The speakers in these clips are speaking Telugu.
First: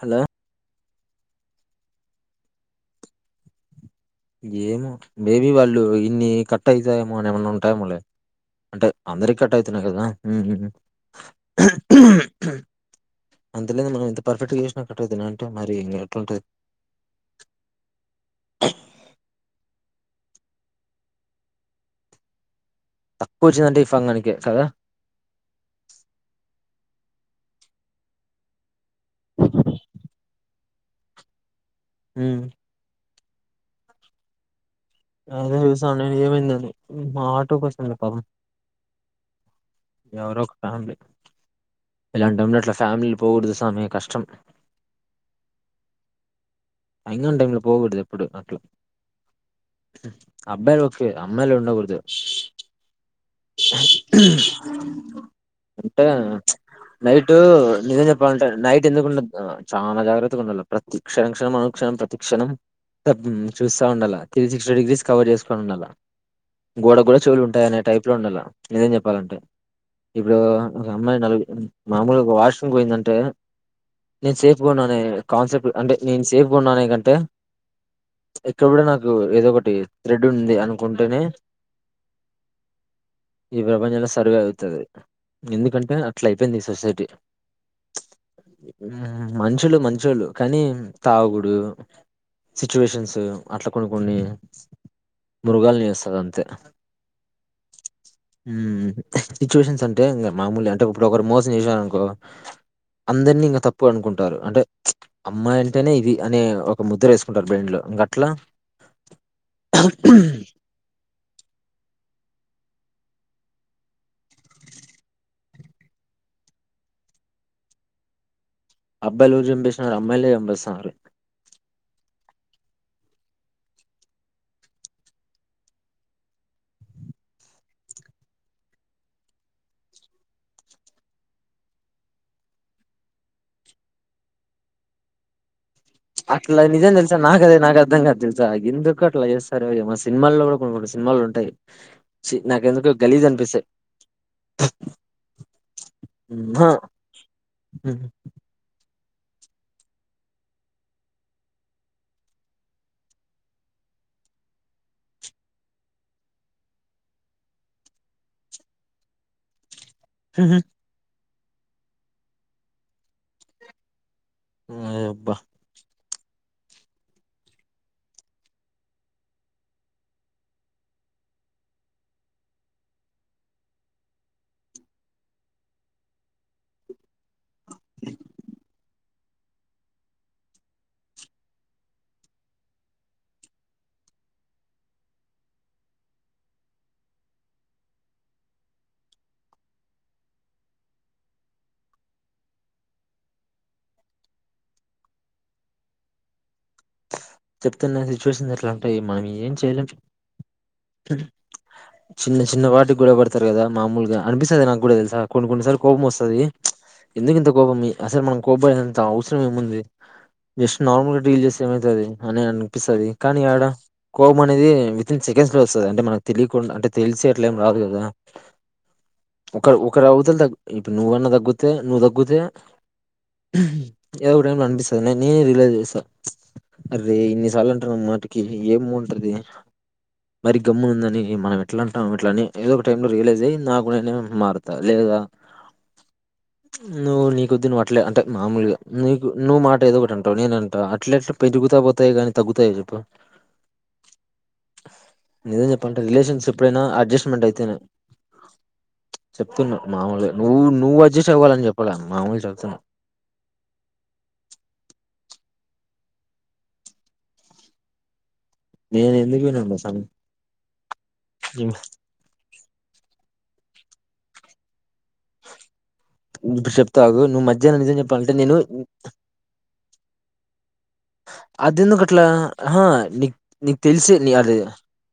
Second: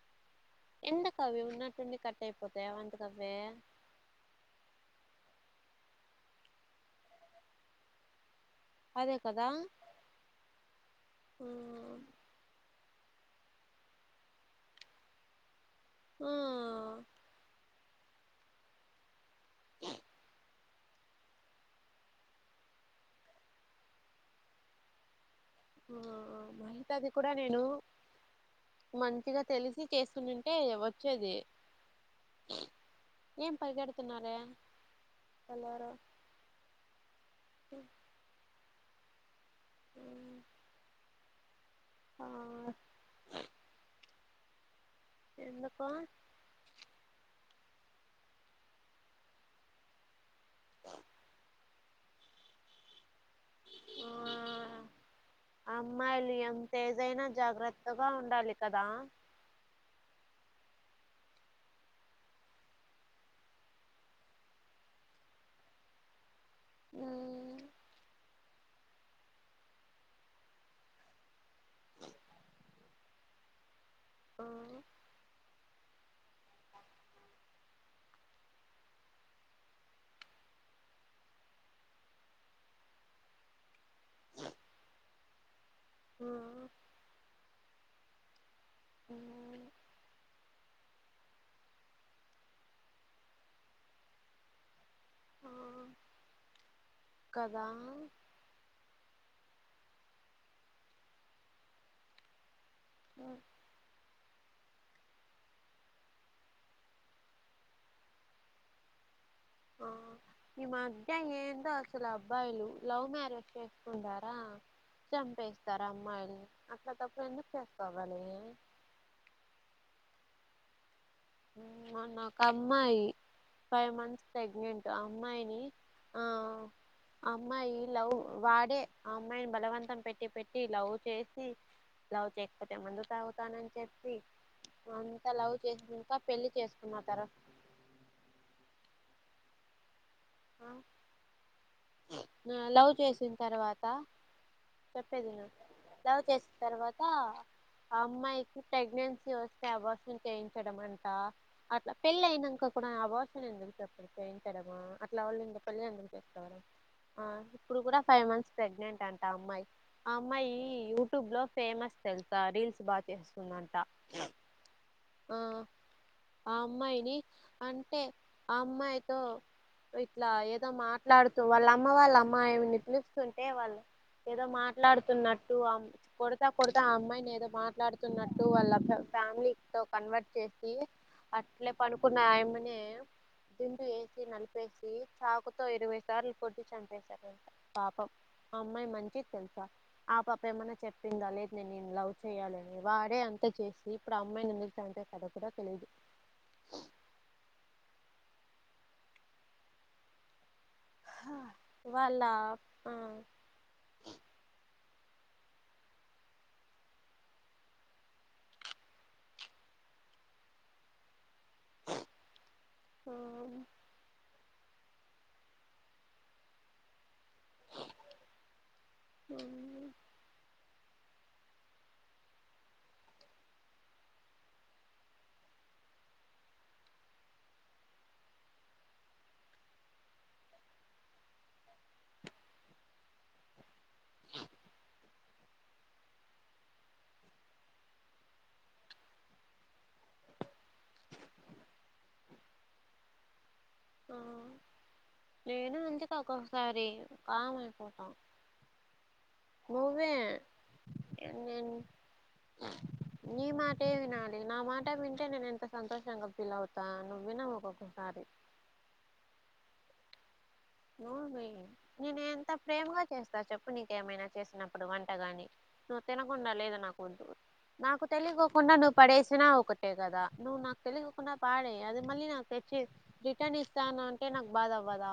హలో ఎందుకవి ఉన్నటు ఉండడి కట్ అయిపోతాయి అవందుకు అవే ఏమో మే బి వాళ్ళు ఇన్ని కట్ అయితాయేమో అని ఏమన్నా ఉన్నటయేమోలే అంటే అదే అందరి కదా కట్ అవుతున్నాయి కదా ఆ అందులో మనం ఎంత పర్ఫెక్ట్ గా చేసినా కట్ట త అంటే మరి ఇం ఆ ఎట్లాంటంది తక్కువ వచ్చిందంటే ఈ పంగనికి కదా ఆ మహితాది కూడా నేను మంచిగా తెలిసి చేస్తున్నా ఏ వచ్చేది హ్మ్ ఏం పరిగెడుతున్నారే అ చస వాళ్ళెవరో ఏమంది ఆటో కోస్తుంది పా ఎవరో ఒక ఫ్యామిలీ ఆ ఇలాంటి ఉన్నట్లా ఫ్యామిలీ పోకూడదు సామీ కష్టం ఎందుకో అనువాల్ టైమ్ లో పోకూడదు ఎప్పుడు అట్లా అబ్బాయి ఒకే అమ్మలే ఉండకూడదు ఆ అంటే అమ్మాయిలు ఎంత ఏదైనా నైట్ జాగ్రత్తగా నిజం చెప్పాలంటే ఉండాలి కదా నైట్ ఇంతకుముందు చాలా జాగ్రత్త ప్రతిక్షరక్ష ణం ప్రతిక్షణం చూస్తా ఉండాల త్రీ సిక్స్టీ డిగ్రీస్ కవర్ చేసుకొని ఉండాల గోడకి కూడా చెవులు ఉమ్ ఉంటాయనే టైప్ లో ఉండాల నిజం చెప్పాలంటే ఇప్పుడు ఒక అమ్మాయి నలుగు మామూలు ఒక వాష్రూమ్ పోయిందంటే నేను ఆ సేఫ్గా ఉన్నాను కాన్సెప్ట్ అంటే నేను సేఫ్గా ఉన్నాను ఎకంటే ఇక్కడ కూడా నాకు ఏదో ఒకటి థ్రెడ్ ఉంది అనుకుంటేనే ఈ ప్రపంచంలో సర్వే అవుతుంది ఎందుకంటే అట్లా ఆ అయిపోయింది ఈ సొసైటీ ఉమ్, మనుషులు మంచోళ్ళు కానీ తాగుడు సిచ్యువేషన్స్ అట్లా కొన్ని కొన్ని ఆ మృగాలిని చేస్తది అంతే కదా సిచ్యువేషన్స్ అంటే ఇంకా మామూలు అంటే ఇప్పుడు ఒకరు మోసం చేశారనుకో ఉమ్, అందరినీ ఇంకా తప్పు అనుకుంటా అంటే అమ్మాయి ఇట అంటేనే ఇది అనే ఒక ముద్ర వేసుకుంటారు బెండ్లో ఇంకట్లా ఆ ఈ మధ్య ఏందో అసలు అబ్బాయిలు లవ్ మ్యారేజ్ చేసుకుంటారా చంపేస్తారు అమ్మాయిని అట్లా తప్పుడు ఎందుకు చేసుకోవాలి అబ్బాల యు రు చెంపిేసినారు అమ్మాయిలే ఎంబసారు ము నఒక అమ్మాయి ఫైవ్ మంత్స్ ప్రెగ్నెంట్ అమ్మాయిని ఆ అమ్మాయి లవ్ వాడే ఆ అమ్మాయిని బలవంతం పెట్టి పెట్టి లవ్ చేసి లవ్ చేయకపోతే మందు తాగుతానని చెప్పి అంతా లవ్ చేసినంక పెళ్లి అట్లా నిజం చేసుకున్న తెలుసా తర్వాత నాకదే నాకు అర్థం కాదు తెలుసా ఎందుకు అట్లా చేస్తారు ఏమో అసలు సినిమాల్లో కూడా కొన్ని సినిమాలు ఉంటాయి చీ నాకెందుకో గలీజ్ అనిపిస్తాయి చెప్పేది విను లవ్ చేసిన మ్హా తర్వాత ఆ మ్హ్ అమ్మాయికి ప్రెగ్నెన్సీ వస్తే అబార్షన్ చేయించడం అంట అట్లా పెళ్ళి అయినాంక కూడా అబార్షన్ ఎందుకు చెప్పు తవా [inaudible] ఇప్పుడు కూడా ఫైవ్ మంత్స్ ప్రెగ్నెంట్ అంట అమ్మాయి ఆ అమ్మాయి మ్హ్ యూట్యూబ్ లో ఫేమస్ తెలుసా రీల్స్ బాగా చేస్తుందంట ఓయబ్బ ఆ ఆ అమ్మాయిని అంటే ఆ అమ్మాయితో ఇట్లా ఏదో మాట్లాడుతూ వాళ్ళమ్మ వాళ్ళ అమ్మాయి అని పిలుస్తుంటే వాళ్ళు ఏదో మాట్లాడుతున్నట్టు కొడతా కొడతా ఆ అమ్మాయిని ఏదో మాట్లాడుతున్నట్టు వాళ్ళ ఫ్యామిలీ తో కన్వర్ట్ చేసి అట్లే పడుకున్న ఆయమ్మనే దిం పేసి నలపే చాకుతో ఇరవై సార్లు కొట్టి చంపేశారు పాపం ఆ అమ్మాయి మంచిది తెలుసా ఆ పాప ఏమన్నా చెప్పిందా లేదు తెలియదు నేను లవ్ చేయ్యాలని వాడే అంతా చేసి ఇప్పుడు అమ్మాయిని అంటే కథ కూడా తెలీదు చెప్తున్న సిచ్యువేషన్స్ ఎట్లా ఉంటాయి మనం ఏం చేయలేం వాళ్ళ చిన్న చిన్న ఆ వాటికి కూడ కొడతారు కదా మామూలుగా అనిపిస్తుంది నాకు కూడా తెలు ఆ కొన్ని కొన్ని సార్లు కోపం వస్తది ఎందుకు ఇంత కోపం అసలు మనం కోప్పడేంత అవసరం ఏముంది జస్ట్ నార్మల్ గా డీల్ చేస్త ఏమయితాది అని అనిపిస్తది కానీ ఆడ కో పం అనేది వితిన్ సెకండ్స్ లో వస్తది అంటే మనకు తెలియకుండా అంటే తెలిసే ఇట్లేం రాదు కదా ఒక ఆ ఒకరు అవతల ద ఇప్పుడు నువ్వన్నా తగ్గితే నువ్వు తగ్గితే ఎవరేమనిపిస్తది నేనే నీలా చూస్తా అరే ఇన్నిసార్లు అంటారు మాటికి ఏం ఉంటది మరి గమ్మునుందని మనం ఎట్లాంటం అట్లని ఏదో ఒక టైమ్ లో రియలైజ్ అయి నా ఇప్పు నేనే మారుతా లేదా నువ్వు నీకొద్ది నువ్ అట్లే అంటే మామూలుగా నీకు నువ్ మాట ఏదో ఒకటి అంటావు నేనంట అట్ల ఎట్లా పెరుగుతా పోతాయి కానీ తగ్గుతాయ చెప్పు ఆ నిజం నేను చెప్పంటే ఉందిగా రిలేషన్స్ ఎప్పుడైనా ఒక్కొక్కసారి అడ్జస్ట్మెంట్ అయితేనే [inaudible] చెప్తున్నా నువ్వే మాముూలుగా నువ్వు నువ్వు అడ్జెస్ట్ నేను అవ్వాలని చెప్పలే మాముూలుగా చెప్తున్నా నీ మాటే వినాలి నా మాట వింటే నేను సంతోషంగా ఫీల్ అవుతా నువ్ వినవు ఒక్కొక్కసారి నేను ఎందుకు [unintelligible] నేను ఎంత ప్రేమగా చేస్తా చెప్పు నీకేమైనా చేసినప్పు అప్పుడు వంటగాని నువ్వు తినకుండా ఇప్పుడు లేదు చెప్తా నాకు ఆగు నువ్వు మధ్యాహ్నం నిజం నాకు చెప్పాలంటే నేను తెలియకోకుండా నువ్వు పడేసినా ఒకటే కదా నువ్వు నాకు తెలియకుండా పాడే అది అదెందుకట్లా మళ్ళీ నాకు తెచ్చి ఆహా నీకు రిటర్న్ ఇస్తాను అంటే నాకు బాధ అవ్వదా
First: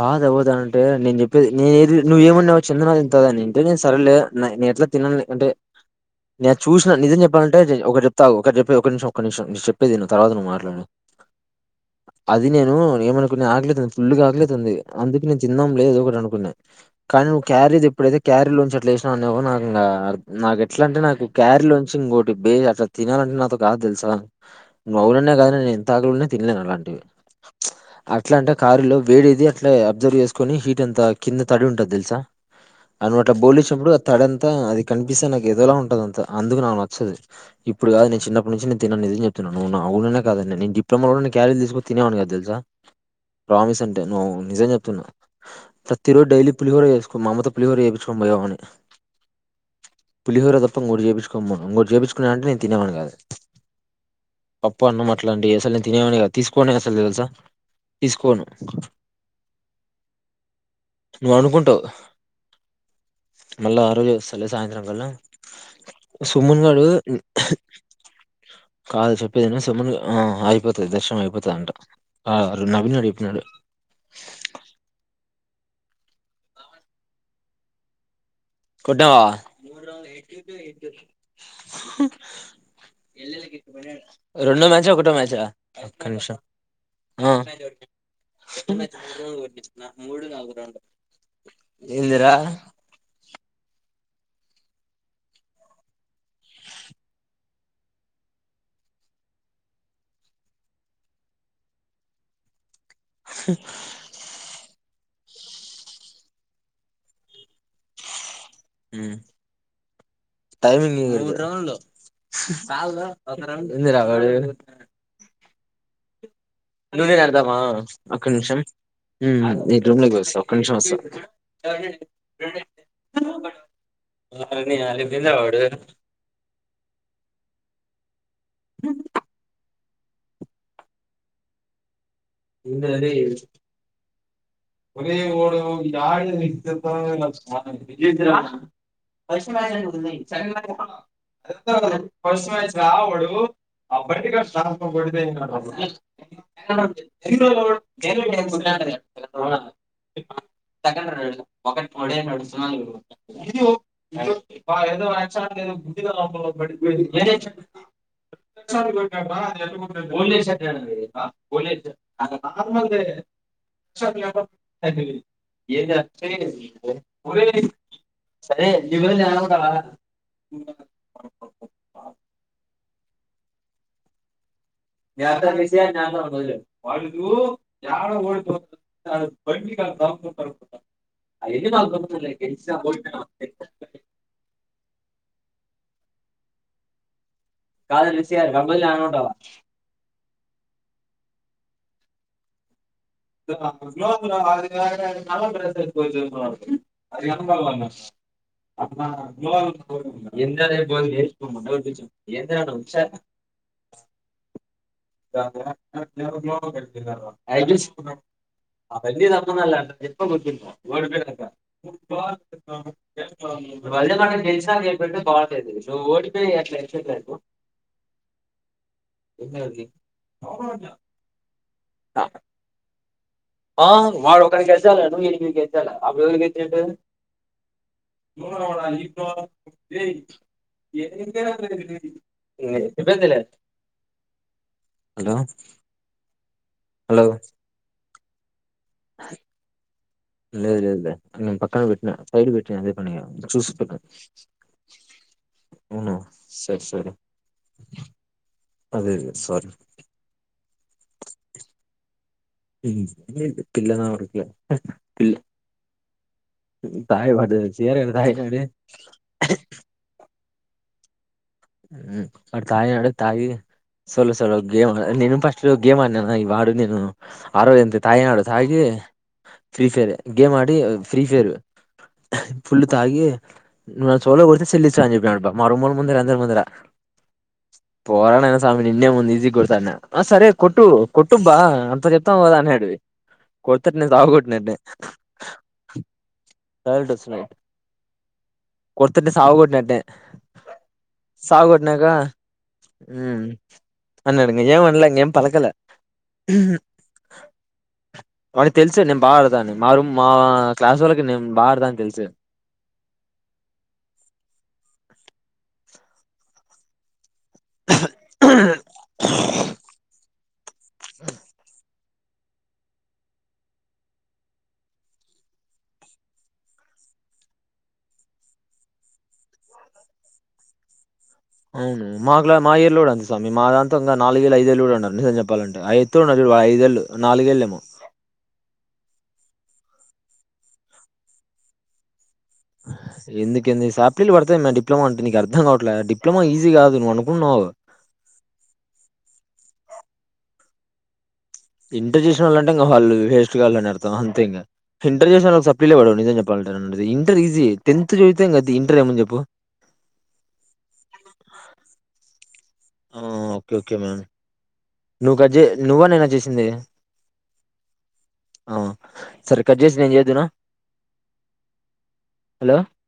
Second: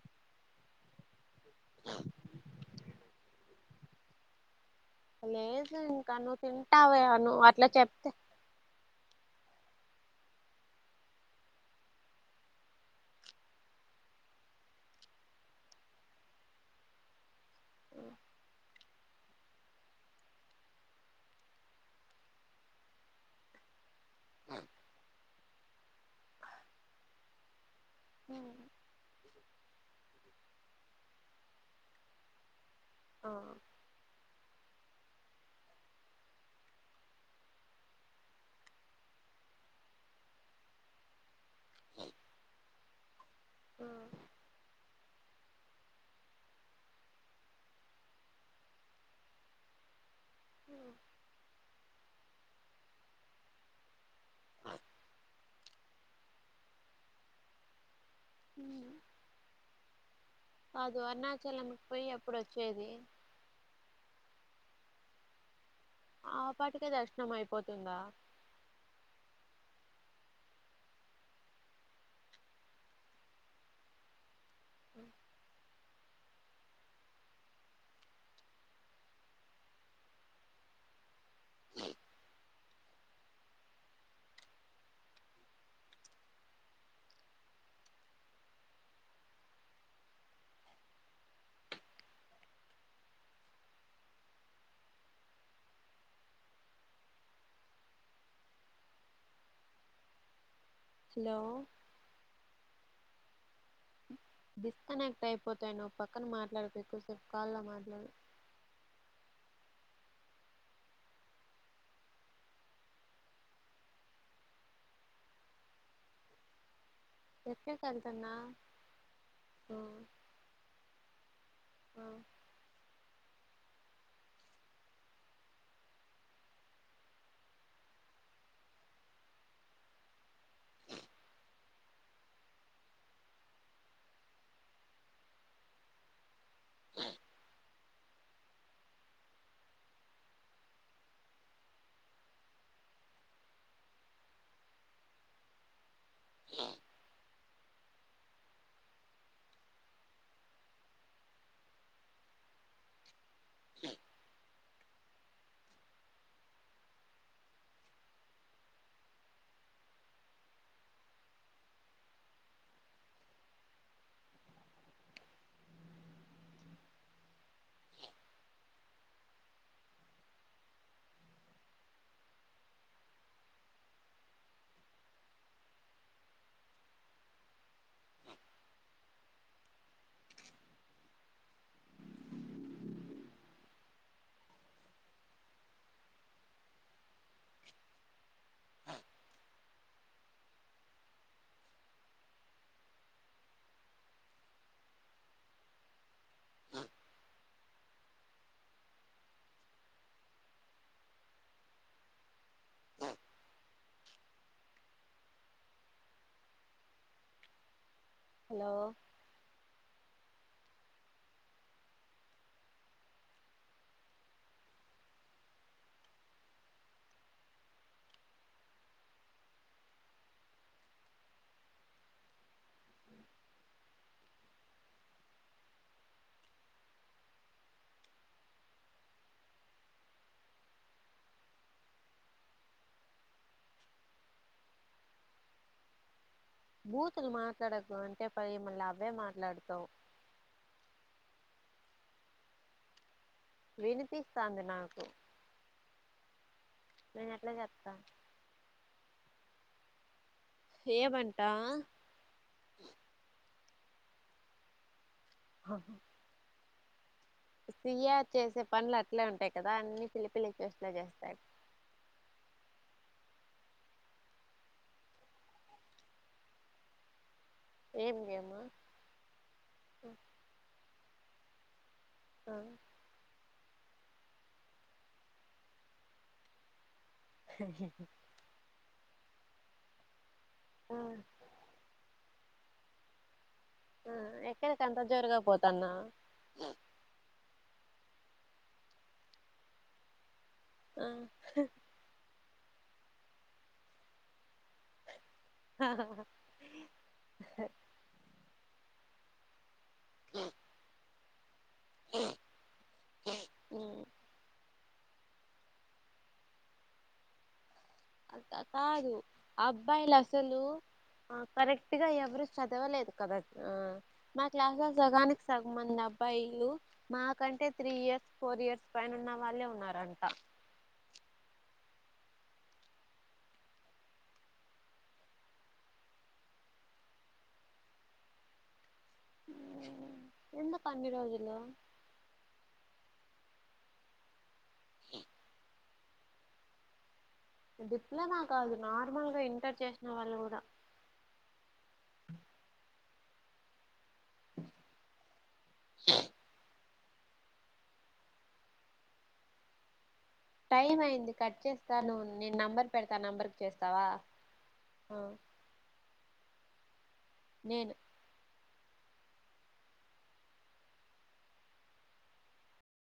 బాద పోవుతా అంటే నేను చెప్పేది నేనుది నువ్వు ఏమన్నావు చిన్నదైద్ధ అద నేను సరలే నేను ఎట్లా తినాలి అంటే లేదు ఇంకా నువ్వు నేను చూసిన తింటావే నిజం నువ్వు చెప్పాలంటే అట్లా ఒకటి చెప్తే చెప్తా ఆగు ఒకటి చెప్పి ఒక నిమిషం ఒక నిమిషం చెప్ చెప్పేది విను తర్వాత నువ్వు మాట్లాడు అది నేను ఏమనుకున్నా ఆకలైతుంది ఫుల్గా ఆకలేతుంది అందుకు నేను తిన్నంలే ఏదో ఒకటి అనుకున్నాను కానీ క్యారేజ్ ఎప్పుడైతే క్యారీ లో నుంచి అట్లా వ్వ నాక నాకు ఎట్లా అంటే నాకు క్యారీలో నుంచి ఇంకోటి బే అట్లా తినాలంటే నాతో కాదు తెలుసా నువ్వు అవునన్నా కాదన్న నేను ఎంత ఆకలున్నా తినలేను అలాంటివి అట్లా అంటే కారులో వేడేది అట్లా అబ్జర్వ్ చేసుకుని హీట్ ఎంత కింద తడి ఉంటది తెలుసా అని అట్లా ఆ బోలిచ్చినప్పుడు తడంత అంత అది కనిపిస్తే నాకు ఎదోలా ఉంటదంతా అందుకు నాకు నచ్చది ఇప్పుడు కాదు నేను చిన్నప్పటి నుంచి నేను తిననిది చెప్పను చెప్తున్న నువ్వు అవునన్నా కాదన్న నేను డిప్లోమాలోనే క్యారేజ్ తీసుకుని తినేవాను కాదు తెలుసా ప్రామిస్ అంటే నువ్వు నిజం చెప్పు ప్రతిరోజు డైలీ పులిహోర చేసుకో మాఅమ్మ తో పులిహోర చేపిచ్చుకోని పోయే వాన్ని పులిహోర దప్ప ఇంకోటి చేపిచుకో అమ్మ ఇంకోటి చేపిచూకో అంటే నేను తినేవాన్ని కాదు పప్పు అన్నం అట్లాంటి అసలు నేను తినేవాని కాదు తీసుకోను అసలు తెలుసా తీసుకోను కాదు నువ్వు అరుణాచలానికి అనుకుంటావు పోయి ఎప్పుడు వచ్చేది మళ్ళా ఆ రోజు సాయంత్రం కల్ల ఆ సుమ్మన్గాడు పాటికే దర్శనం అయిపోతుందా కాదు చెప్పేది విను సుమ్మన్ అగిపోతాది దర్శనం అయిపోతంది అంట ఆ నవీన్ గాడు చెప్పినాడు కొట్టావా రెండో మ్యాచ్ ఆ ఒకటో మ్యాచ్ రా ఒక్క నిమిషం ఆ ఏందిరా హలో డిస్కనెక్ట్ అయిపోతాయి నువ్వు పక్కన మాట్లాడకు ఎక్కువ సేపు కాల్ లో మాట్లాడు టైమింగ్ లో ఎ రాబ [unintelligible] అందుే నదావా ఎక్కడికి అకు వెళ్తున్నా నిమిషం [unintelligible] ఉం ఉం ఆ వీడి రూమ్ లో కి పోయి వస్తా ఒక్క నిమిషం వస్త ఆ ఒరిని అలిగిండా వాడు అ ఉంది రరే ఒరే ని [unintelligible] వస చ [unintelligible] అ రాబడు అబటి కడిద [unintelligible] ఒకటిడేడు సునాలు [unintelligible] ఇ ఇ [unintelligible] బ ఏదోదో బుద్ధగా [unintelligible] అ మార్ [unintelligible] ఏది ప [unintelligible] సరే ఇవనుంట [unintelligible] నత విషయాత మొద వా [unintelligible] అది బ కాాల కాకు పరకుత [unintelligible] అ గె పోయి [unintelligible] కాదులు విసయ కంబల్ అన ఉంటవా [unintelligible] అదిది [unintelligible] [unintelligible] [unintelligible] అవన్నీ హలో [unintelligible] అంటది [unintelligible] బాగుండేది నువ్వు ఓడిపోయి అట్లా చెప్పలేదు [unintelligible] ఆ వాడొకటి గల్చాల నువ్ ఎనిమిది గలచాల అప్పుడు ఎవరు గెలిచిండు [unintelligible] హలో హలో బూతులు మాట్లాడకు అంటే పై మళ్ళీ అవే మాట్లాడుతావు అని నేను పక్కకు పెట్టినా సైడ్ పెట్టినా అదే పనిగా వినిపిస్తాంది నాకు అవునా సరే సరే నేను ఎట్లా చెప్తా అదే అదే సారీ ఏమంట [inaudible] ఆహా తాయ్ వడ్డది [inaudible] తాగినారే పిల్ల చేష్టలే చేస్తా ఊ ఆడు తాగాడా తాగి సొలు సొలో గేమ్ నేను ఫస్ట్ లో గేమ్ అడినాను అయ్ వాడూ నేను ఆ రోజు అంతే ఏం తాగినాడు గేమ్ తాగి ఫ్రీ ఫైర్ గేమ్ ఆడి ఫ్రీ ఫైర్ ఆ ఫుల్లు తాగి నువ్ నా చెవులో కొడితే సెల్లిచ్చా అని చెప్పినాడు బా మా రూమోళ్ళ ముందర దరు ముందర పోరా నాయనా సామి నిన్నే ముందు ఈజీగా గొడతాం అన్నాం ఆ సరే కొట్టు ఆ కొట్టుబ్బా అంత చెప్తావ్ కదా అన్నేడు కొడుతట్నే ఆ సావ కొట్నా అట్నే ఎక్కడికంత జోరుగా పోతన్నావ్ కొడతంటే సావ కొట్టినట్టే ఆ హ్మ్ అన్నాడు ఏం అనలేంగం పలకల వాడికి తెలుసు నేను బాగా ఆడతా అని మారు మా క్లాసోళ్ళకి నేను బా ఆడతా అని తెలుసు హ్మ్ అంత కాదు అబ్బాయిలు అసలు ఆ కరెక్ట్ గా ఎవరు చదవలేదు కదా ఆ మా క్లాస్ లో సగానికి సగం మంది అమ్ అబ్బాయిలు మాకంటే త్రీ ఇయర్స్ ఫోర్ ఇయర్స్ పైన ఉన్న వాళ్ళే ఉన్నారంట అవును మాకులా మా ఇయరులో కూడా అంతే సామీ మా దాంట్లో ఇంకా నాలుగేళ్ళు ఐదేళ్ళు కూడా ఉన్నారు నిజం చెప్పాలంటే ఆ ఎత్తుగ ఉన్నారు చూడు ఐదేళ్లు నాలుగేళ్ళేమో ఎందుకన్నిరోజులు ఎందుకేంది సాప్లీలు పడతాయి మ డిప్లమా అంటే నీకు అర్థం కావట్లేదు డిప్లొమా ఈజీ కాదు నువ్ అను డిప్లొమా కాదు నార్మల్ గా ఇంటర్ చేసిన వాళ్ళు కూడా ఇంటర్ చేసిన వాళ్ళు అంటే ఇంక వాళ్ళు వేస్ట్ గాళ్ళు అని అర్ అర్థం అంతే ఇంక ఇంటర్ చేసిన వాళ్ళకు అసలు సప్లీలే పడవు నిజం చెప్పాలంట ఇంటర్ ఈజీ టెన్త్ చదివితే ఇంకది ఇంటర్ ఏముంది చెప్పు టైం అయింది కట్ చేస్తాను నేను నెంబర్ పెడతా ఆ నెంబర్కి ఓకే ఓకే చేస్తావా మ్యామ్ ఏంది నేను అవ్ సరే కట్ చేసి నేన్ చేద్దునా హలో